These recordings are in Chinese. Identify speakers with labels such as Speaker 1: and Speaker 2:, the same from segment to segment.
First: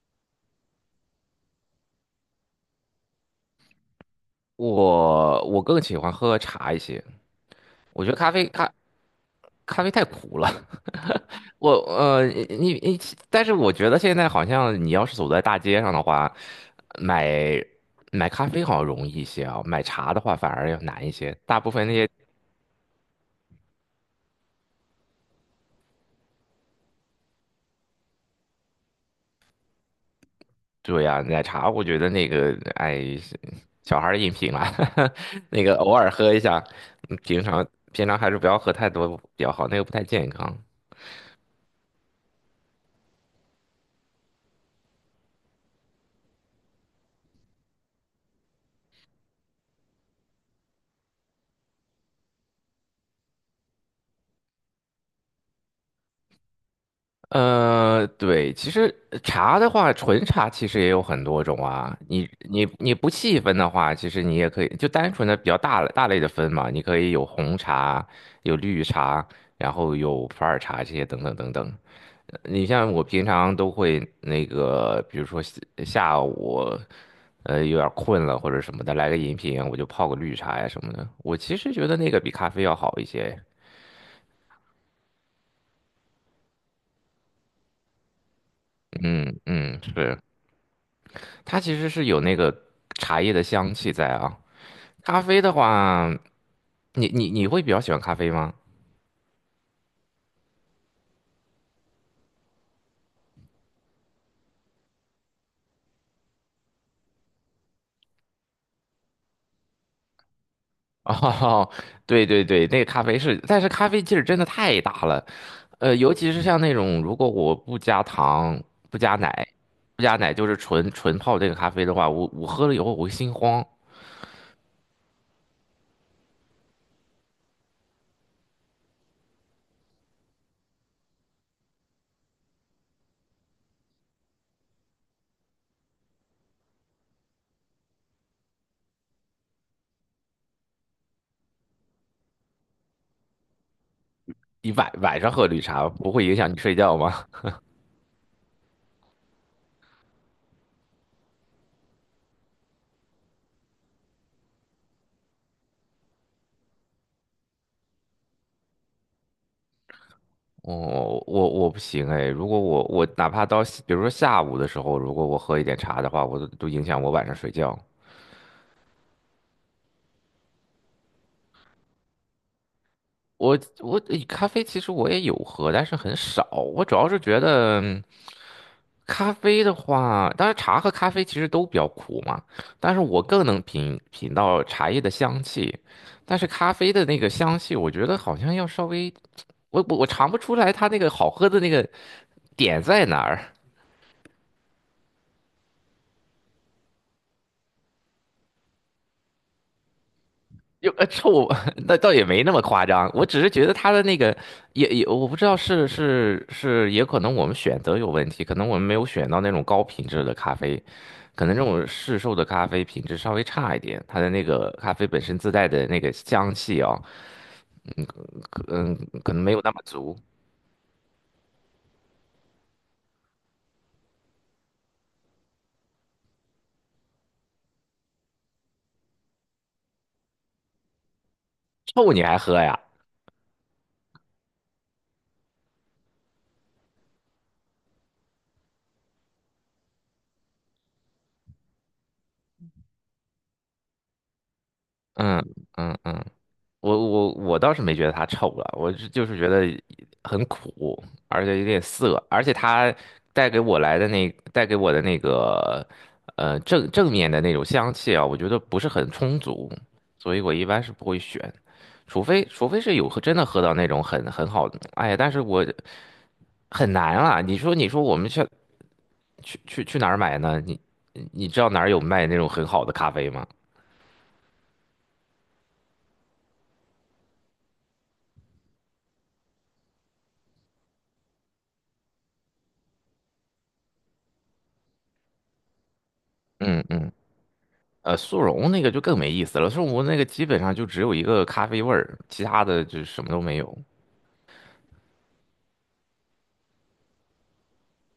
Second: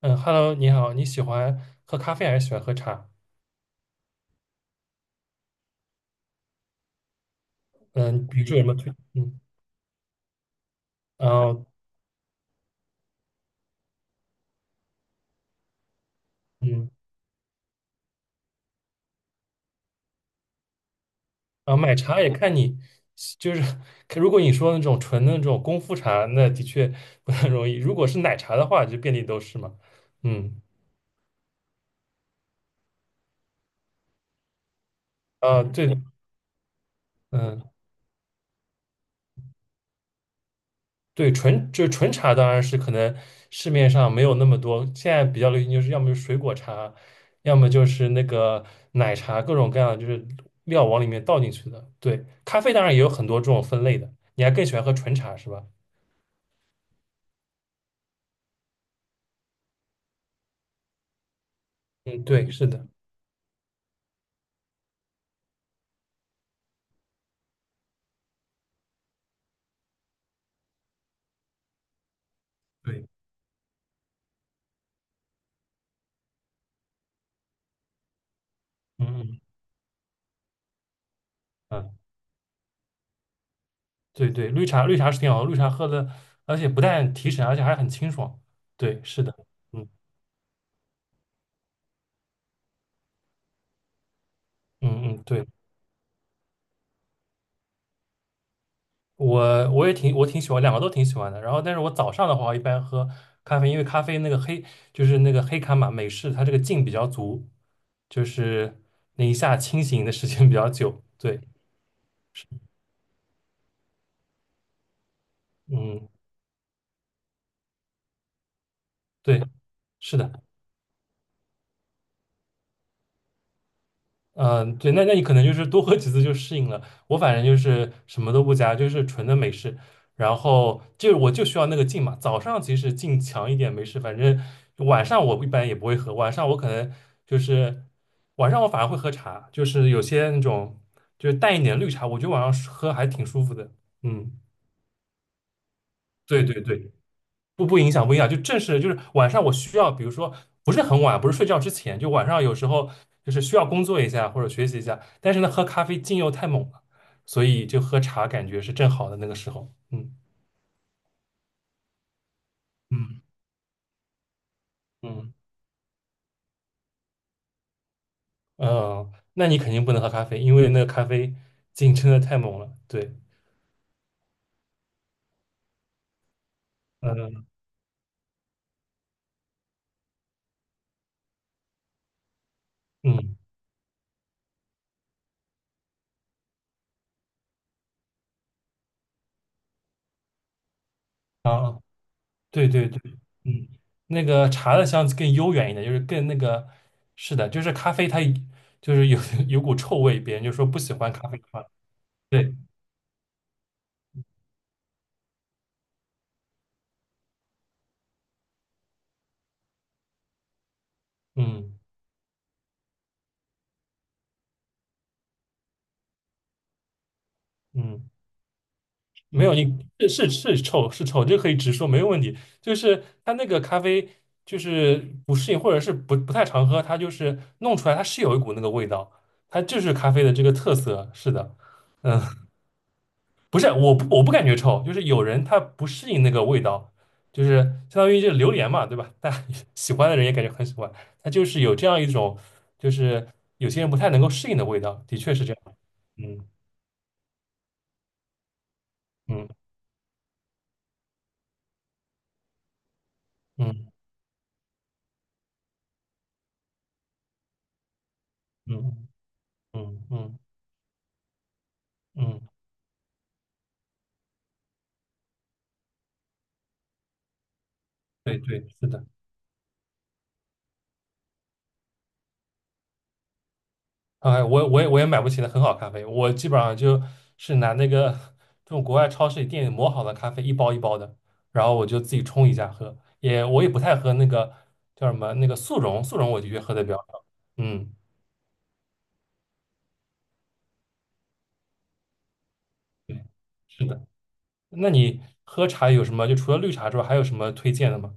Speaker 1: 嗯，Hello，你好，你喜欢喝咖啡还是喜欢喝茶？
Speaker 2: 我更喜欢喝茶一些。我觉得
Speaker 1: 嗯，比如说有什么推，嗯，
Speaker 2: 咖啡太苦了。
Speaker 1: 然 后
Speaker 2: 我呃，你你，但是我觉得现在好像你要是走在大街上的话，
Speaker 1: 嗯，
Speaker 2: 买买咖啡好像容易一些啊，买茶的话反而要难一些。大部
Speaker 1: 然后
Speaker 2: 分那
Speaker 1: 买
Speaker 2: 些
Speaker 1: 茶也看你，就是看如果你说那种纯的那种功夫茶，那的确不太容易；如果是奶茶的话，就遍地都是嘛。嗯，
Speaker 2: 对呀、奶茶我觉得那个哎，小孩儿的饮品啊，那
Speaker 1: 啊，
Speaker 2: 个偶
Speaker 1: 对，
Speaker 2: 尔喝一下。平
Speaker 1: 嗯，
Speaker 2: 常还是不要喝太多比较好，那个不太健康。
Speaker 1: 对，纯就是纯茶当然是可能市面上没有那么多，现在比较流行就是要么就是水果茶，要么就是那个奶茶，各种各样的就是料往里面倒进去的。对，咖啡当然也有很多这种分类的，你还更喜欢喝纯茶是吧？
Speaker 2: 对，其实茶的话，纯茶其实也有很多种啊。
Speaker 1: 嗯，
Speaker 2: 你
Speaker 1: 对，是
Speaker 2: 你
Speaker 1: 的，
Speaker 2: 你不细分的话，其实你也可以就单纯的比较大类的分嘛。你可以有红茶，有绿茶，然后有普洱茶这些等等等等。你像我
Speaker 1: 对，
Speaker 2: 平常都会那个，比如说下午，有点困了或者什么的，
Speaker 1: 嗯
Speaker 2: 来个饮
Speaker 1: 嗯
Speaker 2: 品，我就泡个绿茶呀什么的。我其实
Speaker 1: 嗯，
Speaker 2: 觉
Speaker 1: 啊
Speaker 2: 得那个比咖啡要好一些。
Speaker 1: 对对，绿茶绿茶是挺好喝，绿茶喝的，而且不但提神，而且还很清爽。对，是的，
Speaker 2: 嗯嗯，
Speaker 1: 嗯
Speaker 2: 是。它其实是有那个茶叶的香气在啊。
Speaker 1: 嗯
Speaker 2: 咖
Speaker 1: 嗯，
Speaker 2: 啡
Speaker 1: 对。
Speaker 2: 的话，你会比较喜欢咖啡吗？
Speaker 1: 我也挺喜欢，两个都挺喜欢的。然后，但是我早上的话，我一般喝咖啡，因为咖啡那个黑就是那个黑咖嘛，美式它这个劲比较足，就是那一下清醒的时间比较久。对，
Speaker 2: 哦，对对对，那个咖啡是，但是咖啡劲儿真的太大了。
Speaker 1: 嗯，
Speaker 2: 尤其是像那种如果我不加糖、不加
Speaker 1: 对，
Speaker 2: 奶、不加
Speaker 1: 是
Speaker 2: 奶，
Speaker 1: 的。
Speaker 2: 就是纯纯泡这个咖啡的话，我喝了以后我会心慌。
Speaker 1: 嗯，对，那你可能就是多喝几次就适应了。我反正就是什么都不加，就是纯的美式。然后就我就需要那个劲嘛。早上其实劲强一点没事，反正晚上我一般也不会喝。晚上我可能就是晚上我反而会喝茶，就是有些那种就是淡一点绿茶，我觉得晚上喝还挺舒服的。嗯，
Speaker 2: 你晚上喝绿茶不会影
Speaker 1: 对
Speaker 2: 响你
Speaker 1: 对
Speaker 2: 睡
Speaker 1: 对，
Speaker 2: 觉吗？
Speaker 1: 不影响，不影响，就正是就是晚上我需要，比如说不是很晚，不是睡觉之前，就晚上有时候就是需要工作一下或者学习一下，但是呢，喝咖啡劲又太猛了，所以就喝茶感觉是正好的那个时候。嗯
Speaker 2: 我不行哎，如果我
Speaker 1: 嗯，
Speaker 2: 哪怕到比如说下午的时候，如果
Speaker 1: 嗯
Speaker 2: 我喝一点茶的话，我都影响我晚上睡觉。
Speaker 1: 嗯，那你肯定不能喝咖啡，因为那个咖啡劲真的太猛了。对，
Speaker 2: 我我诶咖啡其实我也有喝，但是很少。我主要是觉
Speaker 1: 嗯
Speaker 2: 得咖啡的话，当然茶和咖啡其实都比较苦嘛，但是我
Speaker 1: 嗯
Speaker 2: 更能品到茶叶的香气，但是咖啡的那个香气，我觉得好像要稍微，我尝不出来它那个好喝的那
Speaker 1: 啊，
Speaker 2: 个
Speaker 1: 对
Speaker 2: 点
Speaker 1: 对对，
Speaker 2: 在哪儿。
Speaker 1: 嗯，那个茶的香气更悠远一点，就是更那个，是的，就是咖啡它就是有 有股臭味，别人就说不喜欢咖啡。
Speaker 2: 臭，那倒也没那
Speaker 1: 对，
Speaker 2: 么夸张。我只是觉得他的那个也，我不知道是，也可能我们选择有问题，可能我们没有选到那种高品质的咖啡，可能这
Speaker 1: 嗯
Speaker 2: 种市售的咖啡品质稍微差一点，它的那个咖啡本身自带的那个香气啊、嗯
Speaker 1: 嗯，
Speaker 2: 可嗯可能
Speaker 1: 没
Speaker 2: 没
Speaker 1: 有，
Speaker 2: 有
Speaker 1: 你
Speaker 2: 那么足。
Speaker 1: 是是是臭是臭，这可以直说，没有问题。就是它那个咖啡就是不适应，或者是不太常喝，它就是弄出来，它是有一股那个味道，它就是咖啡的这个特色。是的，
Speaker 2: 臭
Speaker 1: 嗯，
Speaker 2: 你还喝呀？
Speaker 1: 不是，我不感觉臭，就是有人他不适应那个味道，就是相当于这榴莲嘛，对吧？大家 喜欢的人也感觉很喜欢，它就是有这样一种，就是有些人不太能够适应的味道，的确
Speaker 2: 嗯
Speaker 1: 是这样。
Speaker 2: 嗯嗯，
Speaker 1: 嗯
Speaker 2: 我倒是没觉得它臭了，我是就是觉
Speaker 1: 嗯
Speaker 2: 得很苦，而且有点涩，而且它
Speaker 1: 嗯
Speaker 2: 带给我的那个正面的那种香气啊，我觉得不是
Speaker 1: 嗯。
Speaker 2: 很充足，
Speaker 1: 嗯
Speaker 2: 所
Speaker 1: 嗯
Speaker 2: 以我一般是不会选，
Speaker 1: 嗯，
Speaker 2: 除非是有喝真的喝到那种很很好的，哎呀，但是我很难啊，你说我们
Speaker 1: 对
Speaker 2: 去
Speaker 1: 对，是的。
Speaker 2: 去哪儿买呢？你你知道哪儿有卖那种很好的咖啡吗？
Speaker 1: 哎，我也买不起的很好咖啡，我基本上就是拿那个这种国外超市里店里磨好的咖啡一包一包的，然后我就自己冲一下喝。也我也不太喝那个叫什么那个速溶，速溶我的确喝的
Speaker 2: 嗯
Speaker 1: 比较
Speaker 2: 嗯
Speaker 1: 少。嗯，
Speaker 2: 速溶那个就更没意思了。速溶那个基本上就只有一个咖啡味儿，其他的就什
Speaker 1: 对，
Speaker 2: 么都没有。
Speaker 1: 是的。那你喝茶有什么？就除了绿茶之外，还有什么推荐的吗？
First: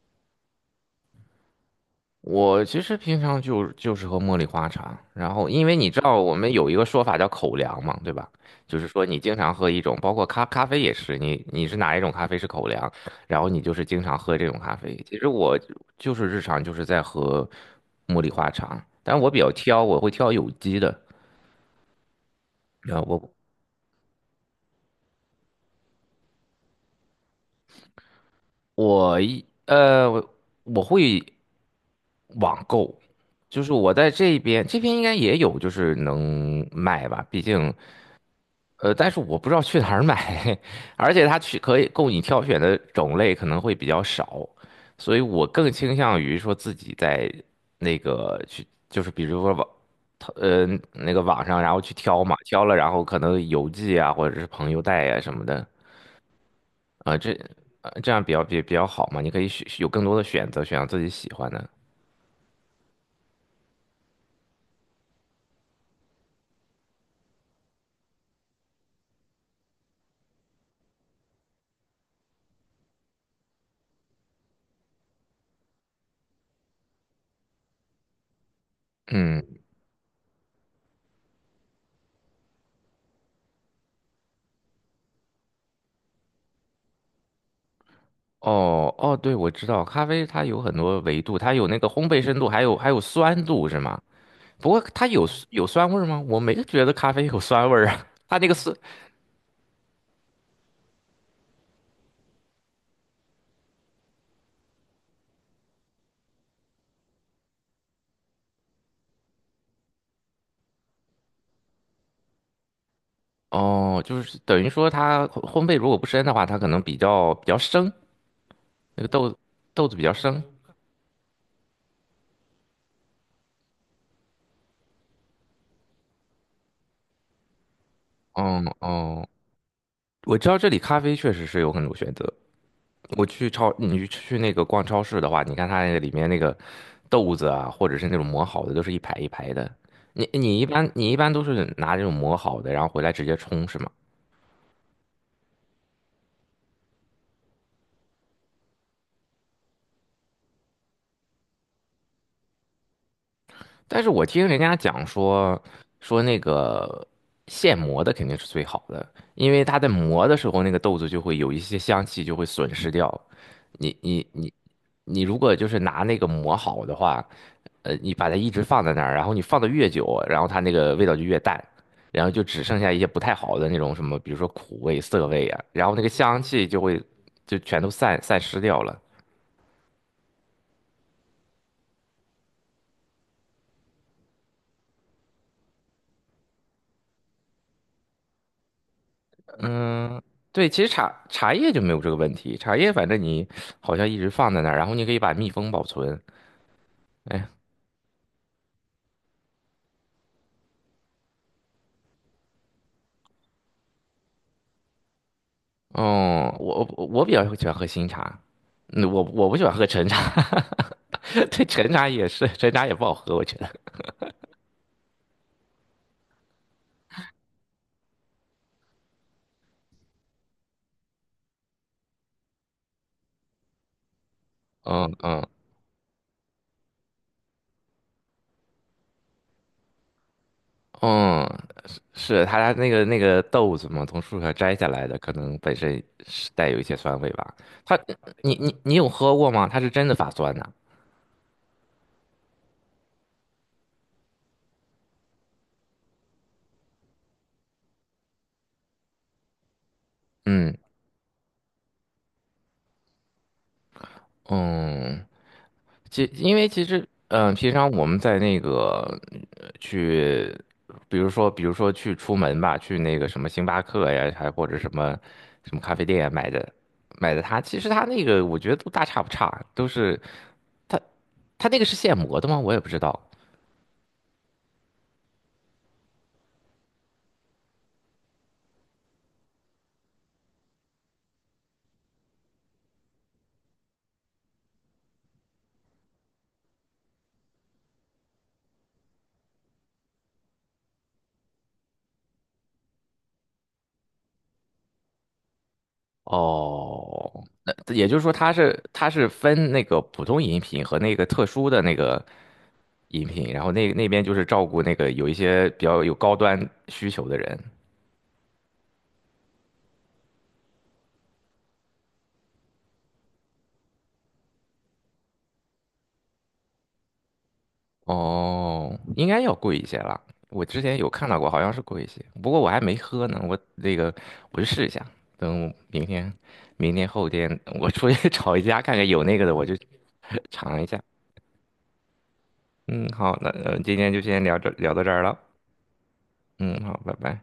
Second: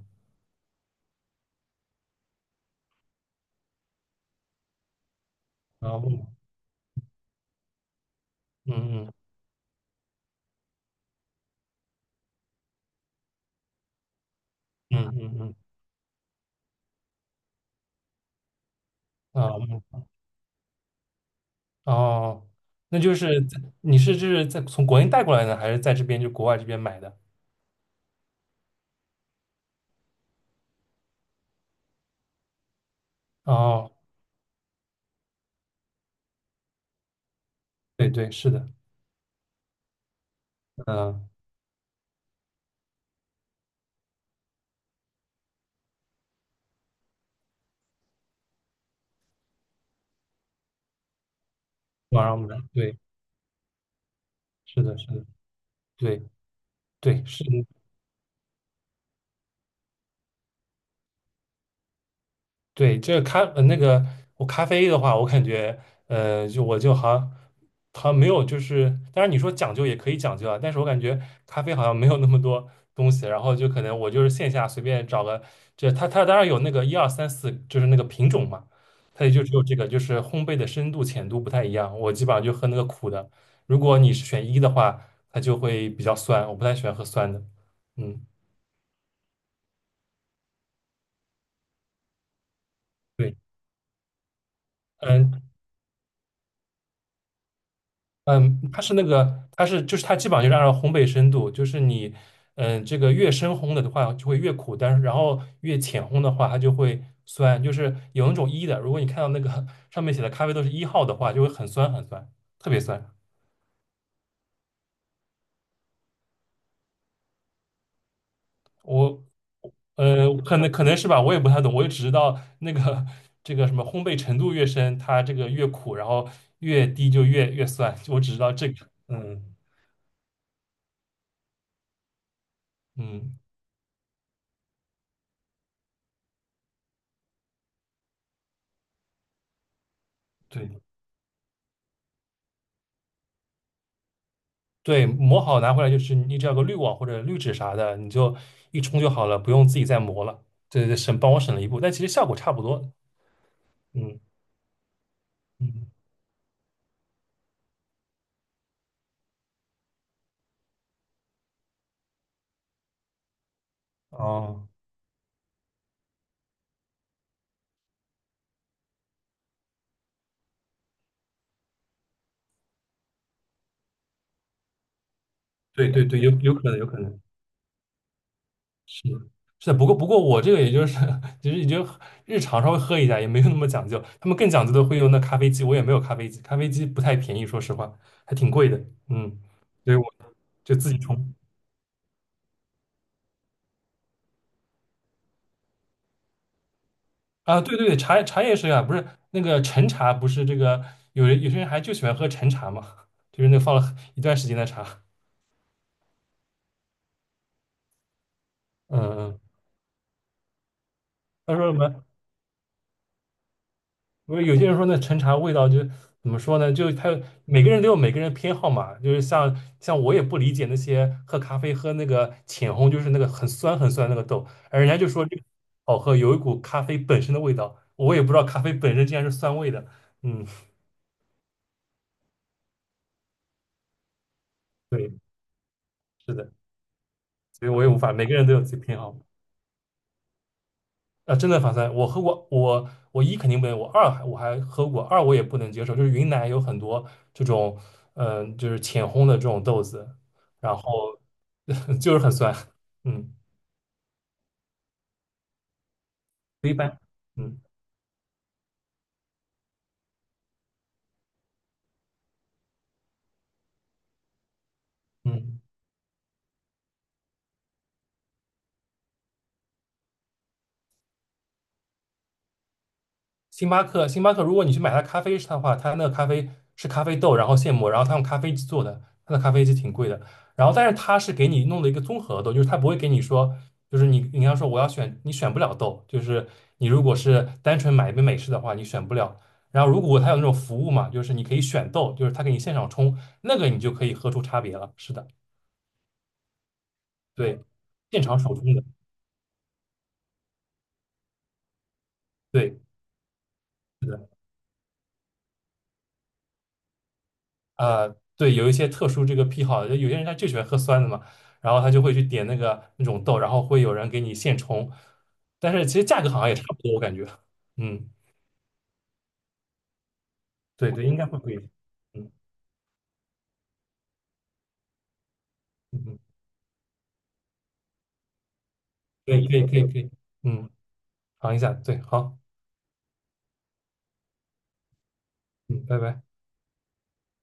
Speaker 2: 我其实平常就是喝茉莉花茶，然后因为你
Speaker 1: 啊，
Speaker 2: 知道
Speaker 1: 嗯
Speaker 2: 我们有一个说法叫口粮嘛，对吧？就是说
Speaker 1: 嗯
Speaker 2: 你经常喝一种，包括咖啡也是，你你是哪一种咖啡是口粮，然后你就是经常喝这种咖啡。
Speaker 1: 嗯
Speaker 2: 其实
Speaker 1: 嗯嗯
Speaker 2: 我就是日常就是在喝茉莉花茶，但我比较
Speaker 1: 啊
Speaker 2: 挑，我
Speaker 1: 嗯
Speaker 2: 会挑有机的。
Speaker 1: 哦，那
Speaker 2: 啊，
Speaker 1: 就
Speaker 2: 我
Speaker 1: 是在你是就是在从国内带过来的，还是在这边就国外这边买的？
Speaker 2: 我一呃，我我会。网购，就是
Speaker 1: 哦，
Speaker 2: 我在这边，这边应该也有，就是能卖吧，毕竟，
Speaker 1: 对对，是的，
Speaker 2: 但是我不知道去哪儿买，
Speaker 1: 嗯，
Speaker 2: 而且它去可以供你挑选的种类可能会比较少，所以我更倾向于说自己在那个去，就是比如说呃，那个网上，然后去挑嘛，
Speaker 1: 网上
Speaker 2: 挑
Speaker 1: 不
Speaker 2: 了然
Speaker 1: 对，
Speaker 2: 后可能邮寄啊，或者是朋友
Speaker 1: 是的，
Speaker 2: 带
Speaker 1: 是
Speaker 2: 呀
Speaker 1: 的，
Speaker 2: 什么的，
Speaker 1: 对
Speaker 2: 啊、
Speaker 1: 对
Speaker 2: 这
Speaker 1: 是，
Speaker 2: 这样比较比较好嘛，你可以选有更多的选择，选择自己喜欢的。
Speaker 1: 对，这个那个我咖啡的话，我感觉就我就好像没有，就是当然你说讲究也可以讲究啊，但是我感觉咖啡好像没有那么多东西，然后就可能我就是线下随便找个，这它当然有那个一二三四，就是那个品种嘛，它也就只
Speaker 2: 嗯。
Speaker 1: 有这个，就是烘焙的深度浅度不太一样，我基本上就喝那个苦的，如果你是选一的话，它就会比较酸，我不太喜欢喝酸的，嗯，
Speaker 2: 哦哦，对，我知道，咖啡它有很多维度，它有那个烘焙深度，还有
Speaker 1: 对，
Speaker 2: 酸度，是吗？不过它
Speaker 1: 嗯。
Speaker 2: 有酸味儿吗？我没觉得咖啡有酸味儿啊。它那个
Speaker 1: 嗯，
Speaker 2: 酸，
Speaker 1: 它是那个，它是就是它基本上就是按照烘焙深度，就是你，嗯，这个越深烘的话就会越苦，但是然后越浅烘的话它就会酸，就是有那种一的，如果你看到那个上面写的咖啡都是一号的话，就会很酸很酸，特别酸。
Speaker 2: 哦，就是等于说它烘焙如果不深的话，它可能比较生，那个
Speaker 1: 我
Speaker 2: 豆子比较生。
Speaker 1: 可能是吧，我也不太懂，我就只知道那个这个什么烘焙程度越深，它这个越苦，然后越低就越酸，我只知道
Speaker 2: 嗯
Speaker 1: 这个。
Speaker 2: 哦，
Speaker 1: 嗯
Speaker 2: 我知道这里咖啡确实是有很多选择。我
Speaker 1: 嗯，
Speaker 2: 去超，你去那个逛超市的话，你看它那个里面那个豆子啊，或者是那种磨好的，都是一排一排的。
Speaker 1: 对。
Speaker 2: 你一般都是拿这种磨好的，然后回来直接冲是吗？
Speaker 1: 对，磨好拿回来就是你只要个滤网或者滤纸啥的，你就一冲就好了，不用自己再磨了。对对对，帮我省了一步，但其实效果差不多。
Speaker 2: 但是
Speaker 1: 嗯
Speaker 2: 我听人家讲
Speaker 1: 嗯，
Speaker 2: 说那个现磨的肯定是最好的，因为它在磨的时候，那个豆子就会有一些香气就会损失掉。你
Speaker 1: 哦，
Speaker 2: 你如果就是拿那个磨好的话，你把它一直放在那儿，然后你放的越久，然后它那个味道就越淡，然后就只剩下一些不太好的那种什么，比如说苦味、涩味啊，然
Speaker 1: 对
Speaker 2: 后那
Speaker 1: 对
Speaker 2: 个
Speaker 1: 对，有
Speaker 2: 香
Speaker 1: 有
Speaker 2: 气
Speaker 1: 可能
Speaker 2: 就
Speaker 1: 有可
Speaker 2: 会
Speaker 1: 能
Speaker 2: 就全都散失掉了。
Speaker 1: 是的是的，不过我这个也就是 其实也就日常稍微喝一下，也没有那么讲究。他们更讲究的会用那咖啡机，我也没有咖啡机，咖啡机不太便宜，说实话还挺贵的。嗯，所以我
Speaker 2: 对，
Speaker 1: 就
Speaker 2: 其实
Speaker 1: 自己冲。
Speaker 2: 茶叶就没有这个问题，茶叶反正你好像一直放在那儿，然后你可以把密封保存。哎，
Speaker 1: 啊，对对对，茶叶是啊，不是那个陈茶，不是这个有些人还就喜欢喝陈茶嘛，就是那放了一段时间的茶，
Speaker 2: 哦，我比较喜欢喝新茶，
Speaker 1: 嗯
Speaker 2: 嗯，我
Speaker 1: 嗯，
Speaker 2: 我不喜欢喝陈茶。
Speaker 1: 他
Speaker 2: 对，
Speaker 1: 说什
Speaker 2: 陈
Speaker 1: 么？
Speaker 2: 茶也是，陈茶也不好喝，我觉得。
Speaker 1: 不是有些人说那陈茶味道就怎么说呢？就他每个人都有每个人偏好嘛，就是像我也不理解那些喝咖啡喝那个浅烘，就是那个很酸很酸那个豆，而人家就
Speaker 2: 嗯
Speaker 1: 说这个
Speaker 2: 嗯
Speaker 1: 好喝，有一股咖啡本身的味道，我也不知道咖啡本身竟然是酸味的，嗯，
Speaker 2: 嗯，是他家那个豆子嘛，从树上摘下来
Speaker 1: 对，
Speaker 2: 的，可能本身
Speaker 1: 是
Speaker 2: 是
Speaker 1: 的，
Speaker 2: 带有一些酸味吧。
Speaker 1: 所以我也
Speaker 2: 它，
Speaker 1: 无法，每个人都
Speaker 2: 你
Speaker 1: 有自
Speaker 2: 你
Speaker 1: 己
Speaker 2: 你
Speaker 1: 偏
Speaker 2: 有
Speaker 1: 好。
Speaker 2: 喝过吗？它是真的发酸呐、
Speaker 1: 啊，真的法酸！我喝过，我一肯定不能，我二还我还喝过，二我也不能接受，就是云南有很多这种，嗯，就是浅烘的这种豆子，
Speaker 2: 嗯
Speaker 1: 然后 就是很酸，嗯，
Speaker 2: 嗯，其因为
Speaker 1: 不一
Speaker 2: 其实
Speaker 1: 般，嗯
Speaker 2: 平常我们在那个呃去，比如说去出门吧，去那个什么星巴克呀，还或者什么
Speaker 1: 嗯。
Speaker 2: 什么咖啡店呀买的它，其实它那个我觉得都大差不差，都是它它那个是现磨的吗？我也不知道。
Speaker 1: 星巴克，如果你去买它咖啡的话，它那个咖啡是咖啡豆，然后现磨，然后它用咖啡机做的，它的咖啡机挺贵的。然后，但是它是给你弄的一个综合豆，就是它不会给你说，就是你要说我要选，你选不了豆，就是你如果是单纯买一杯美式的话，你选不了。然后，如果它有那种服务嘛，就是你可以选豆，就是它给你现场冲，那个你就可以喝出差别了。是的，
Speaker 2: 哦，
Speaker 1: 对，
Speaker 2: 那也就是
Speaker 1: 现
Speaker 2: 说，
Speaker 1: 场手冲的，
Speaker 2: 它是分那个普通饮品和那个特殊的那个
Speaker 1: 对。
Speaker 2: 饮品，然后
Speaker 1: 是
Speaker 2: 那边
Speaker 1: 的。
Speaker 2: 就是照顾那个有一些比较有高端需求的人。
Speaker 1: 呃，对，有一些特殊这个癖好，就有些人他就喜欢喝酸的嘛，然后他就会去点那个那种豆，然后会有人给你现冲，但是其实价格好像也差不多，我感觉，嗯，
Speaker 2: 哦，应该要贵一些了。我之
Speaker 1: 对
Speaker 2: 前
Speaker 1: 对，
Speaker 2: 有
Speaker 1: 应该
Speaker 2: 看到
Speaker 1: 会
Speaker 2: 过，
Speaker 1: 贵一
Speaker 2: 好
Speaker 1: 点，
Speaker 2: 像是贵一些，
Speaker 1: 嗯
Speaker 2: 不过我还没喝呢。我那个我去试一下，等
Speaker 1: 嗯
Speaker 2: 明
Speaker 1: 嗯，
Speaker 2: 天、明天后天我出去 找一家看看有
Speaker 1: 可
Speaker 2: 那个
Speaker 1: 以
Speaker 2: 的，
Speaker 1: 可以
Speaker 2: 我就
Speaker 1: 可以可以，嗯，
Speaker 2: 尝一下。
Speaker 1: 尝一下，对，好，
Speaker 2: 嗯，好，那今天就先聊这聊到这儿了。
Speaker 1: 嗯，拜拜。
Speaker 2: 嗯，好，拜拜。